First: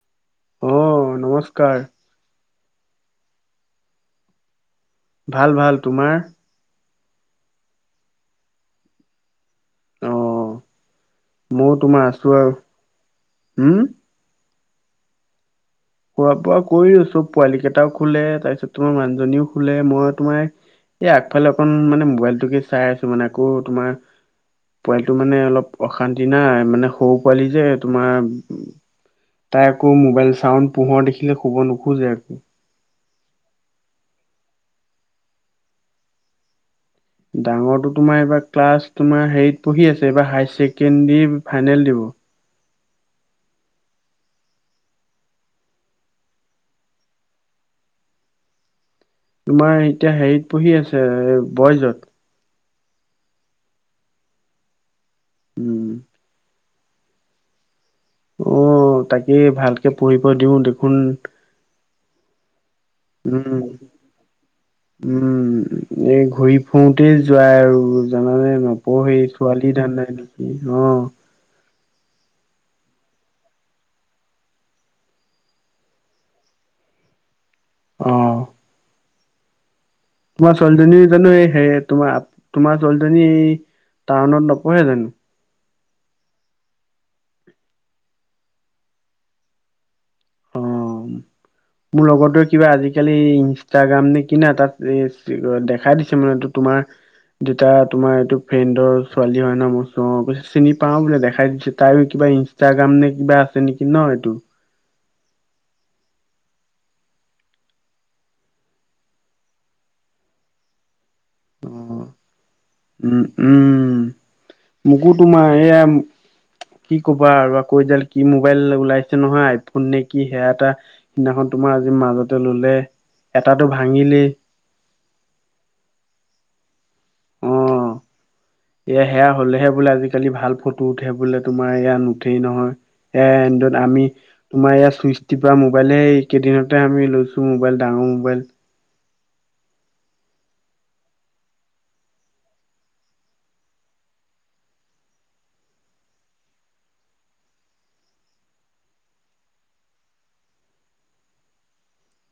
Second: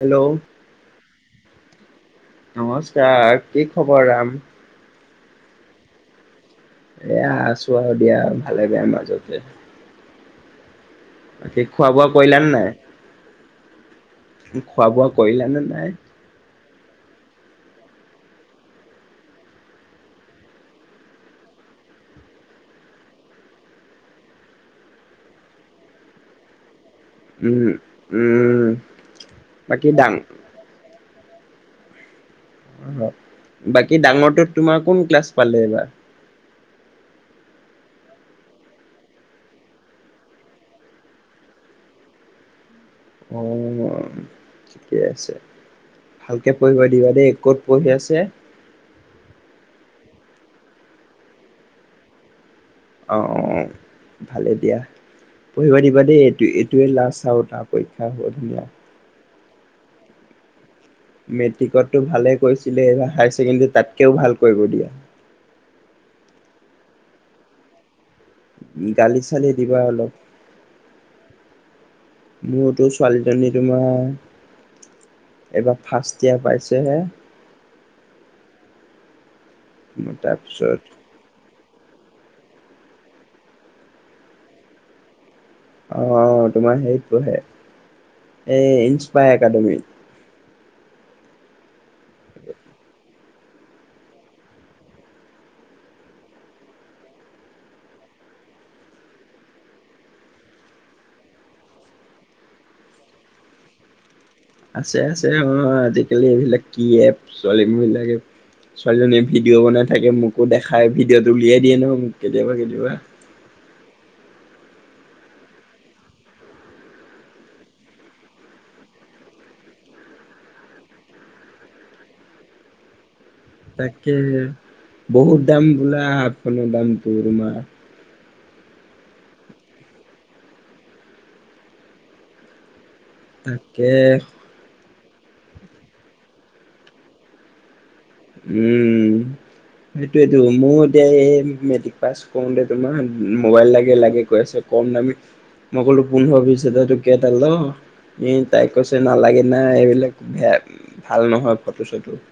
Hello অ' নমস্কাৰ। নমস্কাৰ কি খবৰ ৰাম। ভাল ভাল। তোমাৰ? এয়া আছো আৰু দিয়া ভালে বেয়াৰ মাজতে। অ' সেই ময়ো খোৱা তোমাৰ বোৱা আছো কৰিলানে আৰু নাই? উম খোৱা বোৱা কৰিলা নে নাই? খোৱা বোৱা কৰিছো। পোৱালী কেইটাও শুলে, তাৰপিছত তোমাৰ মানুহজনীও শুলে, মই তোমাৰ এই আগফালে অকণ মানে মোবাইলটোকে চাই আছো মানে আকৌ তোমাৰ পোৱালিটো মানে অলপ অশান্তি নাই মানে সৰু পোৱালি উম যে তোমাৰ উম তাই বাকী আকৌ ডাঙ ম'বাইল চাওঁন - পোহৰ দেখিলে শুব নোখোজে আকৌ। বাকী ডাঙৰটোত তোমাৰ কোন ক্লাছ পালে এইবাৰ? ডাঙৰটো তোমাৰ এইবাৰ ক্লাছ তোমাৰ হেৰিত পঢ়ি আছে এইবাৰ হাই ছেকেণ্ডাৰী ফাইনেল দিব। অ' ঠিকে আছে। ভালকৈ পঢ়িব দিবা দেই। ক'ত পঢ়ি আছে? তোমাৰ এতিয়া হেৰিত পঢ়ি আছে বইজত। অ' অ' ভালে দিয়া। পঢ়িবা উম দিবা দেই এইটো এইটোৱে লাষ্ট আৰু তাৰ। পৰীক্ষা হ'ব ধুনীয়া। এই ভালকে পঢ়িব দিওঁ দেখোন। মেট্ৰিকতটো ভালে কৰিছিলে, এইবাৰ হায়াৰ উম, ছেকেণ্ডৰীত তাতকেও ভাল কৰিব দিয়া। উম, এই ঘূৰি ফুুৰতেই যোৱা আৰু। জানানে গালি নপঢ়েই চালি ছোৱালী দিবা অলপ ধান্ডাই নেকি অ। মোৰতো ছোৱালীজনী তোমাৰ এইবাৰ ফাৰ্ষ্ট ইয়াৰ পাইছেহে। অ তোমাৰ তাৰপিছত ছোৱালীজনী জানো এই সে তোমাৰ-তোমাৰ ছোৱালীজনী টাউনত নপঢ়ে জানো! অ-অ তোমাৰ হেৰিত পঢ়ে এই ইনস্পাই একাডেমি। অ', [inaudible] মোৰ লগতে কিবা আজিকালি ইনষ্টাগ্ৰাম নে কি না তাত এ দেখাই দিছে মানে তোমাৰ যেতিয়া তোমাৰ এইটো ফ্ৰেণ্ডৰ ছোৱালী হয় ন মই কৈছো অ চিনি পাওঁ বোলে দেখাই দিছে তাই কিবা ইনষ্টাগ্ৰাম নে কিবা আছে নেকি ন এইটো। আছে-আছে অ আজিকালি এইবিলাক কি এপ ছোৱালী বিলাকে ছোৱালীজনীয়ে ভিডিঅ' বনাই থাকে, মোকো দেখাই, ভিডিঅট উলিয়াই অ' দিয়ে নহয় মোক উম, কেতিয়াবা-কেতিয়াবা। উম মোকো তোমাৰ এয়া কি ক'বা আৰু আকৌ এইডাল কি মোবাইল ওলাইছে নহয় আইফোন নে কি সেয়া এটা সিদিনাখন তোমাৰ আজি মাজতে ললে। এটাটো ভাঙিলেই তাকেহে বহুত দাম বোলা আইফোনৰ দামটো তোমাৰ। অ'। এয়া সেয়া হলেহে বোলে আজিকালি ভাল ফটো উঠে বোলে তোমাৰ এয়া নুঠেই নহয়। এন্দত তাকে আমি তোমাৰ এয়া চুইচ টিপা মোবাইল এই কেইদিনতে আমি লৈছো মোবাইল ডাঙৰ মোবাইল৷ উম সেইটোৱেইটো মোৰ এতিয়া এই মেট্ৰিক পাছ কৰোতে তোমাৰ মোবাইল লাগে-লাগে কৈ আছে কম দামি মই ক'লো পোন্ধৰ বিশ হাজাৰ টকিয়া এটা ল৷ এ তাই কৈছে নালাগে না এইবিলাক বেয়া ভাল নহয় ফটো চটো৷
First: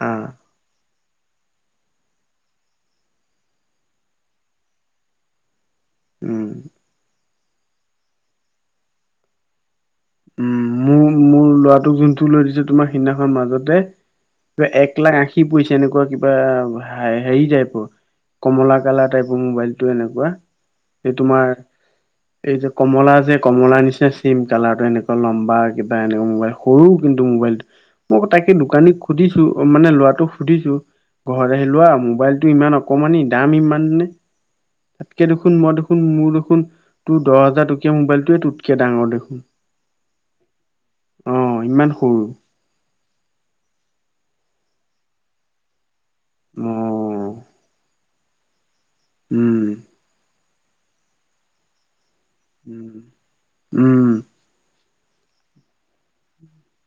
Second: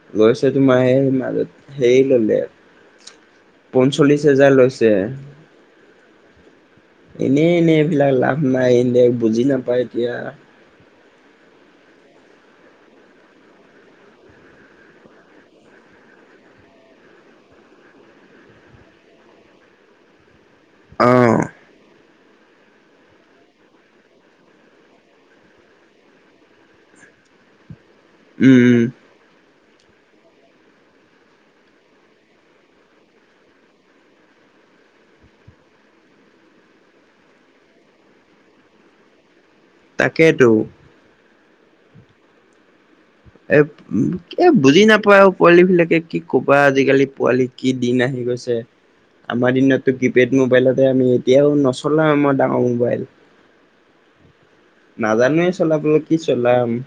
হা লৈছে তোমাৰ সেই মাজত সেই ললে। পঞ্চল্লিশ হাজাৰ লৈছে। উম, এনেই এনে এইবিলাক লাভ নাই। ইন দে বুজি নাপায় এতিয়া। উম, মো মো মোৰ ল'ৰাটোক যোনটো লৈ দিছে তোমাৰ সিদিনাখনৰ মাজতে কিবা এক লাখ আশী পইচা এনেকুৱা কিবা হেৰি টাইপৰ৷ কমলা কালাৰ টাইপৰ মোবাইলটো এনেকুৱা, অ এই তোমাৰ এই যে কমলা যে কমলা নিচে চেম কালাৰটো এনেকুৱা লম্বা কিবা এ মোবাইল সৰু কিন্তু মোবাইলটো মই উম তাকে উম দোকানীক সুধিছো, মানে লৰাটো সুধিছো। ঘৰত আহিলোৱা মোবাইলটো ইমান অকমানি দাম ইমান নে৷ তাতকে দেখোন মই দেখোন মোৰ দেখোন তোৰ দহ হাজাৰ টকীয়া মোবাইলটোৱে তোতকে ডাঙৰ দেখোন৷ তাকেতো৷ অ ইমান সৰু৷ এ-এ বুজি নাপায় আৰু পোৱালি বিলাকে৷ কি ক'বা অ আজিকালি পোৱালি কি দিন আহি গৈছে৷ আমাৰ উম দিনতো কিপেড মোবাইলতে আমি এতিয়াও নচলাও আমাৰ ডাঙৰ উম মোবাইল উম। নাজানোৱে চলাবলৈ কি চলাম৷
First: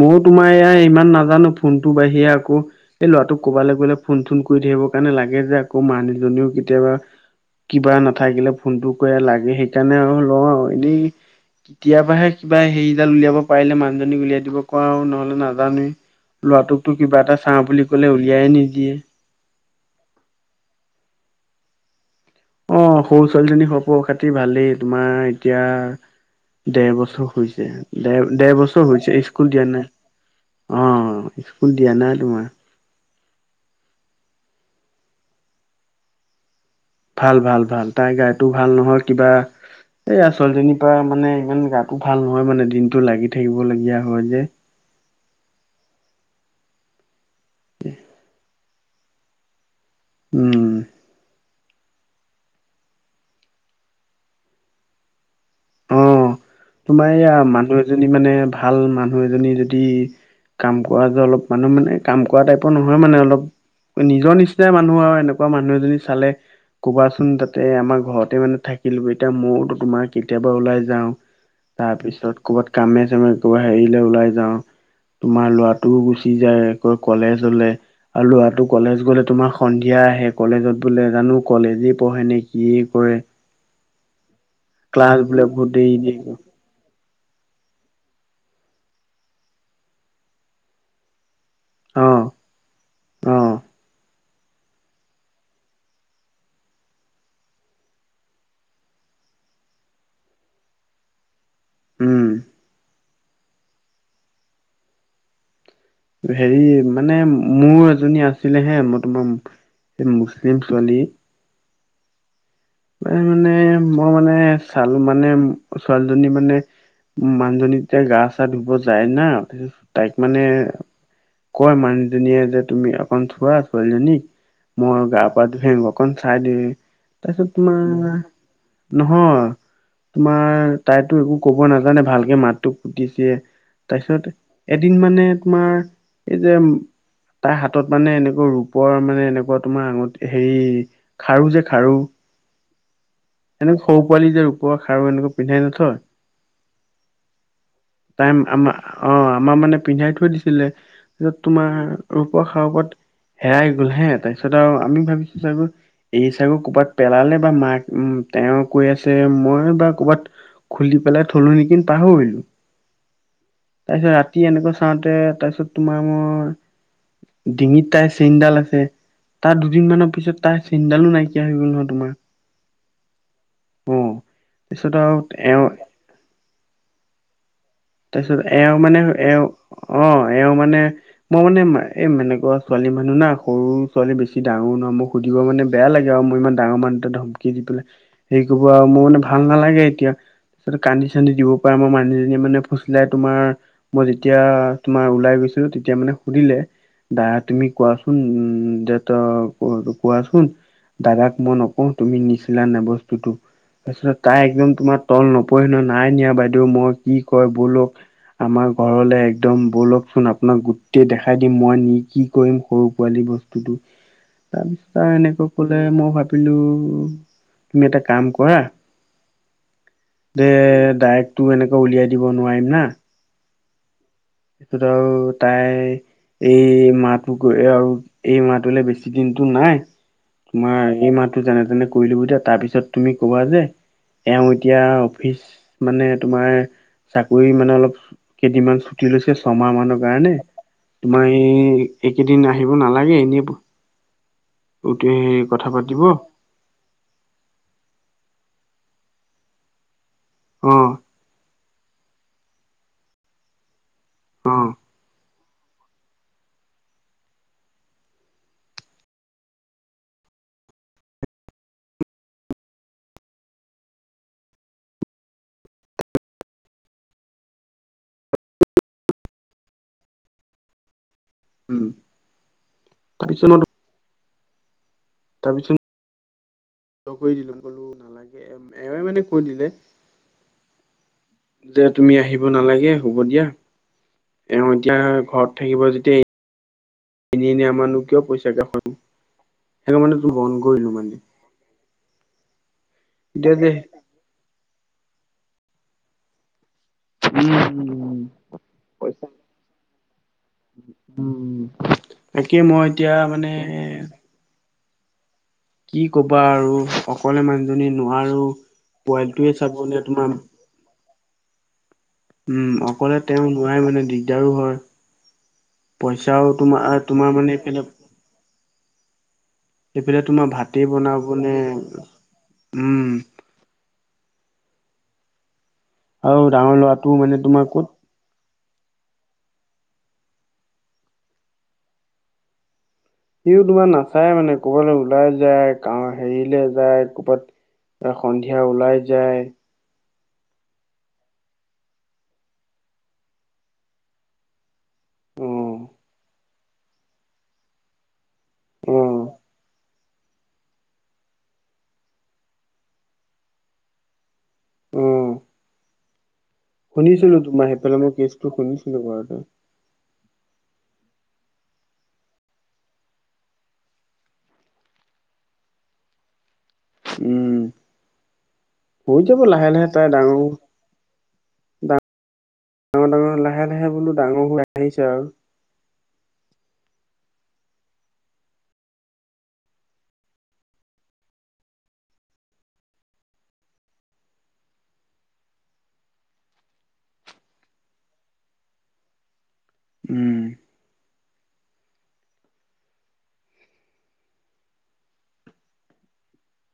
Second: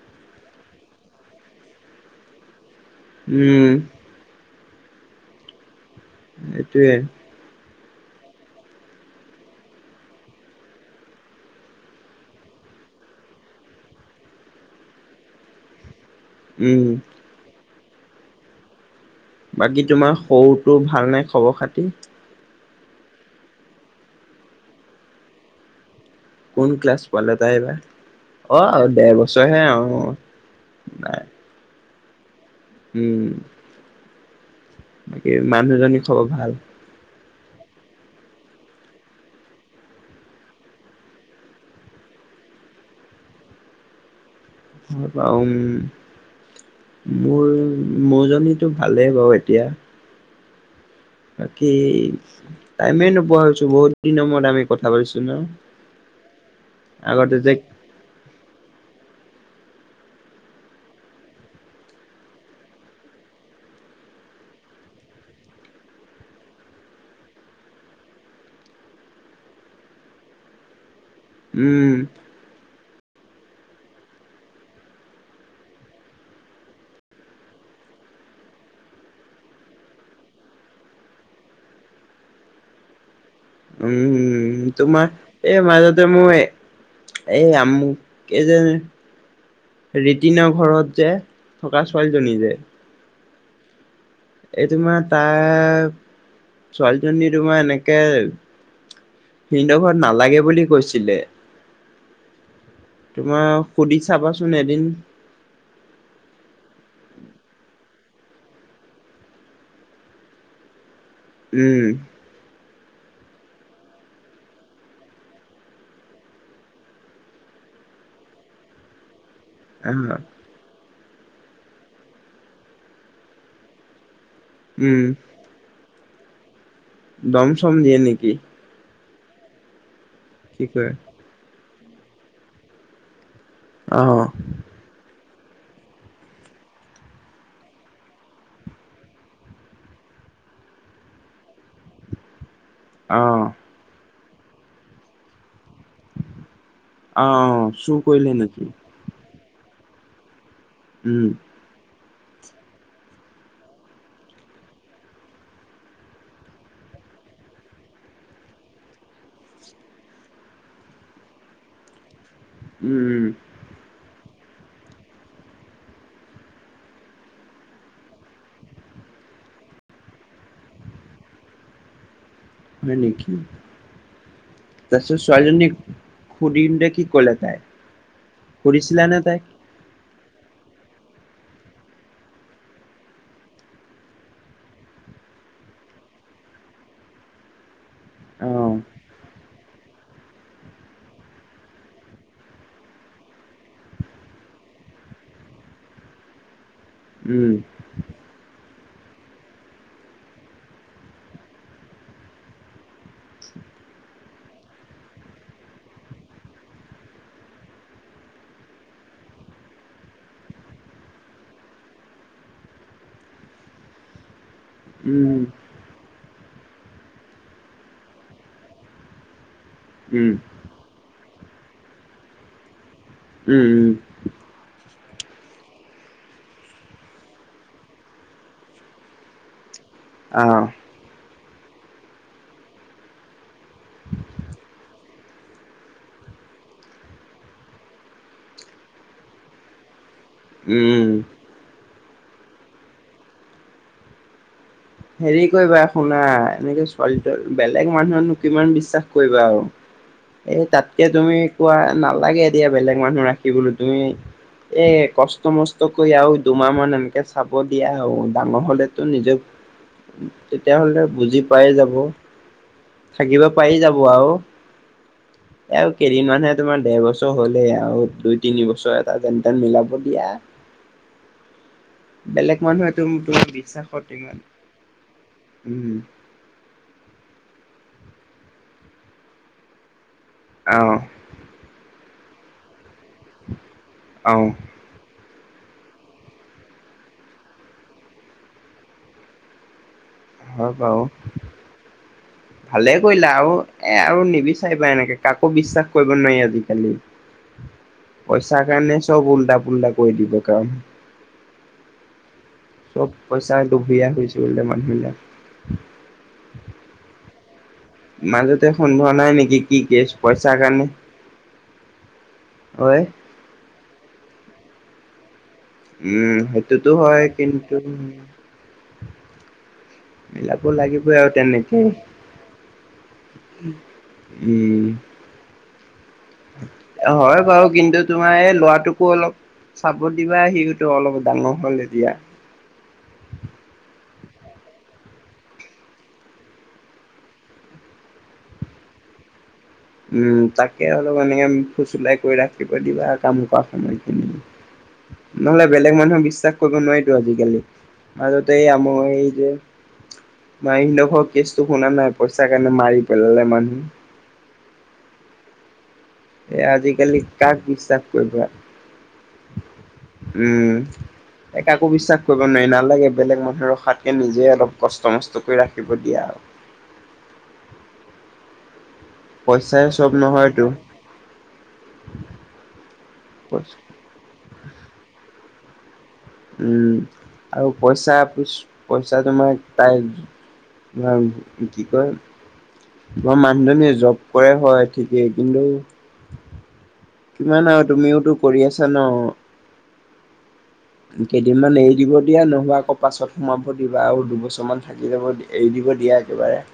ময়ো তোমাৰ এয়া ইমান নাজানো ফোনটো বাহিৰে আকৌ এই ল'ৰাটোক উম কবালৈ গ'লে ফোন চোন কৰি থাকিবৰ কাৰণে লাগে যে আকৌ মানুহজনীও সেইটোৱে কেতিয়াবা কিবা নাথাকিলে ফোনটো কৰি লাগে সেইকাৰণে আৰু লওঁ আৰু এনেই কেতিয়াবাহে কিবা হেৰিডাল উলিয়াব পাৰিলে মানুহজনীক উলিয়াই দিব নহলে নাজানোয়েই উম লৰাটোক কিবা এটা চাওঁ বুলি কলে উলিয়াই নিদিয়ে৷ বাকী তোমাৰ সৰুটো ভাল নে খবৰ খাতি৷ অ সৰু ছোৱালীজনী খব খাতি ভালেই তোমাৰ এতিয়া কোন দেৰ ক্লাছ বছৰ পালে তাই হৈছে এইবাৰ দেৰ-দেৰ অ বছৰ ডেৰ হৈছে স্কুল বছৰহে দিয়া অ নাই৷ নাই অ-অ স্কুল দিয়া নাই তোমাৰ উম বাকি মানুহজনী খবৰ ভাল? ভাল ভাল ভাল তাই গাতো ভাল নহয় কিবা- এই ছোৱালী জনীৰ পৰা মানে ইমান গাটো ভাল নহয় মানে দিনটো লাগি থাকিব লগগীয়া হয় যে। তাৰপা মোৰ মোৰজনী ভালেই বাৰু এতিয়া উম বাকী টাইমেই নোপোৱা হৈছো বহুত দিনৰ মূৰত আমি কথা পাতিছো ন। অ তোমাৰ আগতে এইয়া যে মানুহ এজনী মানে ভাল মানুহ এজনী যদি- কাম কৰা যে অলপ মানুহ মানে কাম কৰা টাইপৰ নহয় মানে অলপ- নিজৰ নিচিনাই মানুহ আৰু এনেকুৱা মানুহ এজনী চালে- ক'বাচোন তাতে আমাৰ ঘৰতে মানে থাকিলো এতিয়া ময়তো তোমাৰ কেতিয়াবা ওলাই যাওঁ। উম তাৰ পিছত কৰ'ৰবাত কামে চামে কৰবাত হেৰিলৈ ওলাই যাওঁ। তোমাৰ ল'ৰাটোও গুচি যায় আকৌ কলেজলে। আৰু ল'ৰাটো কলেজ গলে তোমাৰ সন্ধিয়া আহে, কলেজত বোলে জানো কলেজে পঢ়ে নেকি- কি কৰে। উম তোমাৰ ক্লাছ বোলে এই বহুত দেৰি মাজতে দেৰি মই- এই আমুক এই যে ৰিতিনৰ ঘৰত যে- থকা অ ছোৱালীজনী যে- অ এই তোমাৰ তাৰ ছোৱালীজনী তোমাৰ এনেকে- ভিনদেউ ঘৰত নালাগে বুলি কৈছিলে। উম। তোমাৰ সুধি চাবাচোন এদিন। হেৰি মানে মোৰ এজনী আছিলে হে মই তোমাৰ- এই মুছলিম ছোৱালী। উম ম মানে মই মানে চালো মানে ছোৱালীজনী মানে- উ মানুহজনী তেতিয়া গা চা ধুব যায় না তাইক আহ মানে- কয় মানুহজনীয়ে যে তুমি অকন চোৱা ছোৱালীজনীক মই উম গা- বাট ভেং অকখন চাইডে - দম চম দিয়ে নেকি? নহয় কি তোমাৰ কয় তাইতো একো- ক'ব নাজানে ভালকে মাতটো পুতিছে আহ তাৰপিছত এদিন মানে তোমাৰ এই যে তাৰ হাতত মানে এনেকুৱা ৰূপৰ মানে এনেকুৱা তোমাৰ আঙঠ হেৰি খাৰো যে খাৰু। অঁ এনেকে সৰু পোৱালি যে ৰূপৰ খাৰু এনেকুৱা পিন্ধাই নথয়। অঁ অঁ চুৰ কৰিলে নেকি? অঁ আমাৰ মানে পিন্ধাই থৈ দিছিলে উম ত তোমাৰ ৰূপৰ খাৰু পাত হেৰাই গ'ল হে তাৰপিছত আৰু আমি ভাবিছো চাগে এই চাগৈ ক'ৰবাত পেলালে বা মাক উম তেওঁ কৈ আছে মই বা ক'বাত খুলি পেলাই থলো নেকি পাহৰিলোঁ। উম উম। তাৰপিছত ৰাতি এনেকুৱা চাওঁতে তাৰপিছত তোমাৰ মই- ডিঙিত তাই চেইনডাল আছে। তাৰ দুদিন মানৰ পিছত তাৰ চেইনডালো নাইকিয়া হৈ গল নহয় তোমাৰ। হয় নেকি, অ তাৰপিছত তাৰপিছত আৰু এওঁ ছোৱালজনী সুধিনতে কি কলে তাই? তাৰপিছত এওঁ মানে সুধিছিলা নে তাইক এওঁ অঁ এওঁ মানে- মই মানে এ এনেকুৱা ছোৱালী মানুহ না সৰু ছোৱালী বেছি ডাঙৰ নহ মোৰ সুধিব মানে বেয়া লাগে আৰু। মই ইমান ডাঙৰ মানুহটোৱে ধমকি দি পেলাই হেৰি কৰিব আহ আৰু মোৰ মানে ভাল নালাগে এতিয়া তাৰপাছত কান্দি চান্দি দিব পাৰে আমাৰ মানুহজনীয়ে মানে ফুচুলাই তোমাৰ মই যেতিয়া তোমাৰ ওলাই গৈছিলো তেতিয়া মানে সুধিলে দা উম তুমি কোৱাচোন উম যে ত' কোৱাচোন দাদাক মই নকওঁ। তুমি নিছিলা নাই বস্তুটো? তাৰপিছত তাই একদম তোমাৰ তল নপৰে নহয় নাই নিয়া বাইদেউ মই কি কয় ব'লক আমাৰ ঘৰলে একদম বলকচোন আপোনাক গোটেই দেখাই দিম। মই নি কি কৰিম সৰু পোৱালি বস্ তুটো? তাৰপিছত আৰু উম এনেকৈ কলে মই ভাবিলো তুমি এটা কাম কৰা উম দে দাইৰেক্টটো এনেকে উলিয়াই দিব নোৱাৰিম না উম উম। সেইটোত আৰু তাই এই মাহটো গৈ আৰু এই মাহটোলে বেছি দিনতো নাই। আহ তোমাৰ এই মাহটো যেনে-তেনে কৰি লব দিয়া তাৰপিছত তুমি ক'বা যে এওঁ এতিয়া অফিচ মানে তোমাৰ চাকৰি মানে অলপ কেইদিনমান চু টি লৈছে ছমাহ মানৰ কাৰণে। উম। তোমাৰ এই এইকেইদিন আহিব নালাগে এনেই পই হেৰি কৰিবা পাতিব শুনা অ এনেকে চু বেলেগ মানুহকনো কিমান বিশ্বাস কৰিবা আৰু। এই তাতকে তুমি কোৱা নালাগে এতিয়া বেলেগ মানুহ ৰাখিবলৈ তুমি উম। এই কষ্ট-মষ্ট কৰি আৰু দুমাহ মান এনেকে চাব দিয়া আৰু ডাঙৰ হ'লেতো নিজৰ তেতিয়াহলে বুজি পাই যাব। থাকিব পাৰি যাব আৰু। এ আৰু কেইদিনমানহে তোমাৰ দেৰ বছৰ হ'লে আৰু দুই তিন বছৰ এটা যেন তেন মিলাব দিয়া। উম বেলেগ মানুহেতো মো তাৰপিছত তোমাক মই বিশ্বাসত ইমান উম। ত' কই দিলো কলো নালাগে। এৱে মানে কৈ দিলে। অ। যে তুমি আহিব নালাগে হ'ব দিয়া। আহ এওঁ এতিয়া ঘৰত থাকিব যেতিয়া এনে এনে আমাৰনো কিয় পইচা [unintelligible] সেইকাৰণে মানে বন্ধ হয় কৰিলো বাৰু মানে। ভালে কৰিলা আৰু এতিয়া যে এ আৰু নিবিচাৰিবা এনেকে কাকো বিশ্বাস কৰিব নোৱাৰি আজিকালি। উম পইচা কাৰণে পইচা চব উল্টা-পুল্টা কৰি দিব কাম। উম। তাকে মই এতিয়া চব মানে পইচাৰ লুভীয়া হৈছে বোলে মানুহবিলাক। কি কবা আৰু অকলে মানুহজনী নোৱাৰো। মাজতে পোৱালীটোয়ে চাব নে তোমাৰ সেইকাৰণে উম অকলে তেওঁ নোৱাৰে মানে দিগদাৰো হয়। উম পইচাও সেইটোতো তোমাৰ হয় তোমাৰ মানে কিন্তু এইফালে সেইপিনে তোমাৰ মিলাব ভাতেই লাগিবই আৰু বনাবনে, তেনেকে। উম। উম। আৰু ডাঙৰ ল'ৰাটো মানে হয় বাৰু তোমাৰ ক'ত কিন্তু তোমাৰ এই ল'ৰাটোকো অলপ চাব দিবা সিয়োটো অলপ ডাঙৰ হ'ল এতিয়া। সিও তোমাৰ নাচায় মানে ক'বালৈ ওলাই যায় কাম হেৰিলে যায় ক'বাত এ সন্ধিয়া ওলাই যায়। উম তাকে অলপ এনেকে ফুচুলাই কৰি ৰাখিব দিবা আৰু কাম কৰা সময়খিনিত। নহ'লে অ', বেলেগ মানুহক বিশ্বাস কৰিব নোৱাৰিতো আজিকালি মাজতে আমাৰ অ', এই যে মাইনডভৰ কেষ্টো শুনা নাই পইচাৰ কাৰণে মাৰি পেলালে মানুহ অ এ আজিকালি শুনিছিলো কাক তোমাৰ সেইফালে বিশ্বাস মই কেচটো কৰিবা, শুনিছিলো বাৰুতে উম এ কাকো বিশ্বাস কৰিব নোৱাৰি নালাগে বেলেগ মানুহৰ ৰখাতকে নিজে অলপ কষ্ট মষ্ট কৰি ৰাখিব দিয়া আৰু উম, হৈ যাব লাহে পইচাই লাহে তাই চব ডাঙৰ নহয়তো ডাঙ ডাঙৰ ডাঙৰ লাহে লাহে বোলো ডাঙৰ হৈ আহিছে আৰু উম আৰু পইচা পছ পইচা তোমাৰ টাইল ন কি কয় মোৰ মানুহজনীয়ে জব কৰে হয় ঠিকেই কিন্তু কিমান আৰু তুমিওতো কৰি আছা ন উম কেইদিনমান এৰি দিব দিয়া নহবা আকৌ পাছত সোমাব দিবা আৰু দুবছৰমান থাকি যাব দি এৰি দিব দিয়া একেবাৰে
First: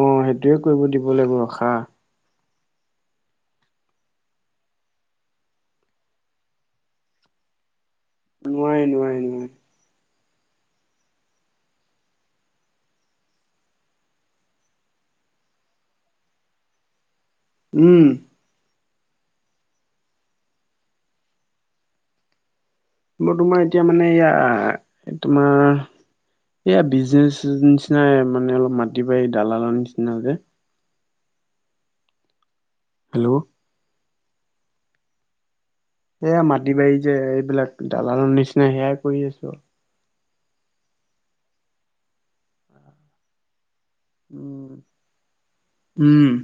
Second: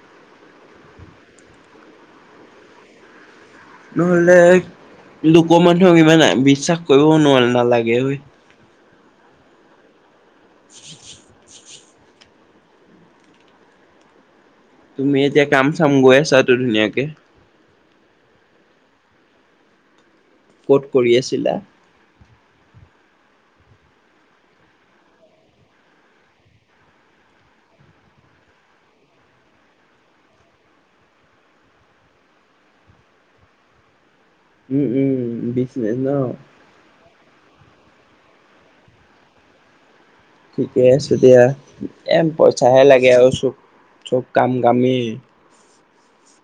অ সেইটোয়ে কৰিব দিব লাগিব ৰখা নহ'লে লোকৰ মানুহক ইমান বিশ্বাস কৰিব নোৱাৰা নালাগে ঐ নোৱাৰি নোৱাৰি ন [unintelligible] তুমি এতিয়া কাম চাম গৈ আছাতো ধুনীয়াকে উম ক'ত কৰি আছিলা? মোৰ তোমাৰ এতিয়া মানে ইয়া তোমাৰ এইয়া বিজনেছৰ নিচিনাই মানে অলপ মাটি বাৰী দালালৰ নিচিনাকে হেল্ল' উম উ বিছ এইয়া মাটি বাৰী যে এইবিলাক দালালৰ নিচিনা সেয়াই কৰি আছো ঠিকে আছে দিয়া এ পইচাহে লাগে আৰু চব চব কাম উম কামেই উম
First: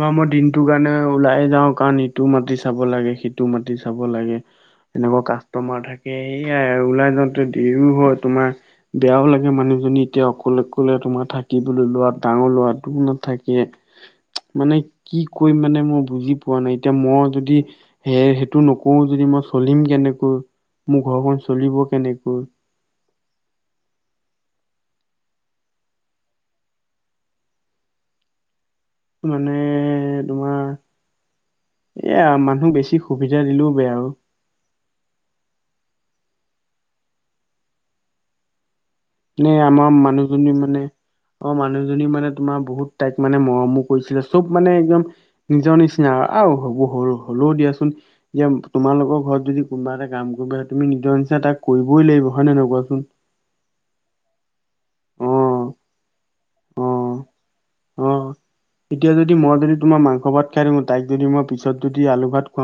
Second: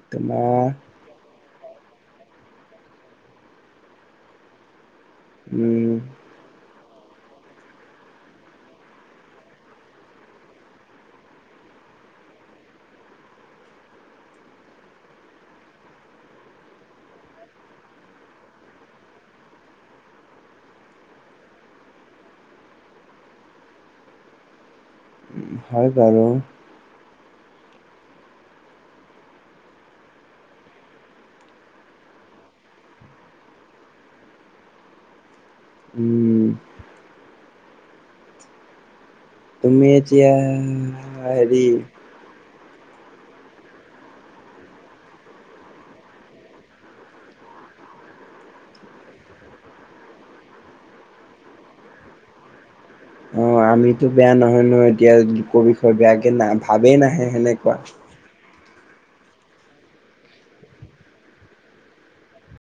বা মই দিনটো তোমাৰ কাৰণে ওলাইে যাও কাৰণ ইটো মাটি চাব লাগে সিটো মাটি চাব লাগে তেনেকোৱা কাষ্টমাৰ উম থাকে এয়াই আৰু ওলাই যাওতে দেৰিও হয় তোমাৰ বেয়াও লাগে মানুহজনী এতিয়া অকলে অকলে তোমাৰ থাকিবলৈ লোৱা ডাঙৰ লৰাটোও নাথাকে মানে কি কৰিম মানে মই বুজি পোৱা নাই এতিয়া মই যদি সে সেইটো নকৰো যদি মই চলিম কেনেকৈ মোৰ ঘৰখন চলিব কেনেকৈ হয় বাৰু। মানে তোমাৰ। এয়া মানুহক বেছি সুবিধা দিলেও বেয়া আৰু। উম নে তুমি আমাৰ এতিয়া মানুহজনী মানে অ হেৰি মানুহজনী মানে তোমাৰ বহুত তাইক মানে মৰমো কৰিছিলে চব মানে একদম নিজৰ নিচিনা আও হ'ব সৰু হলেও দিয়াচোন এতিয়া তোমালোকৰ ঘৰত যদি কোনোবা এটা কাম কৰিব তুমি নিজৰ নিচিনা তাক কৰিবই লাগিব হয় নে নহয় কোৱাচোন? অ আমিতো বেয়া নহয় নহয় এতিয়া অ লোকৰ বিষয়ে বেয়াকে না অ ভাৱেই নাহে সেনেকোৱা। অ এতিয়া যদি মই যদি তোমাৰ মাংস ভাত খাই থাকো তাইক যদি মই পিছত যদি আলু ভাত খোৱাও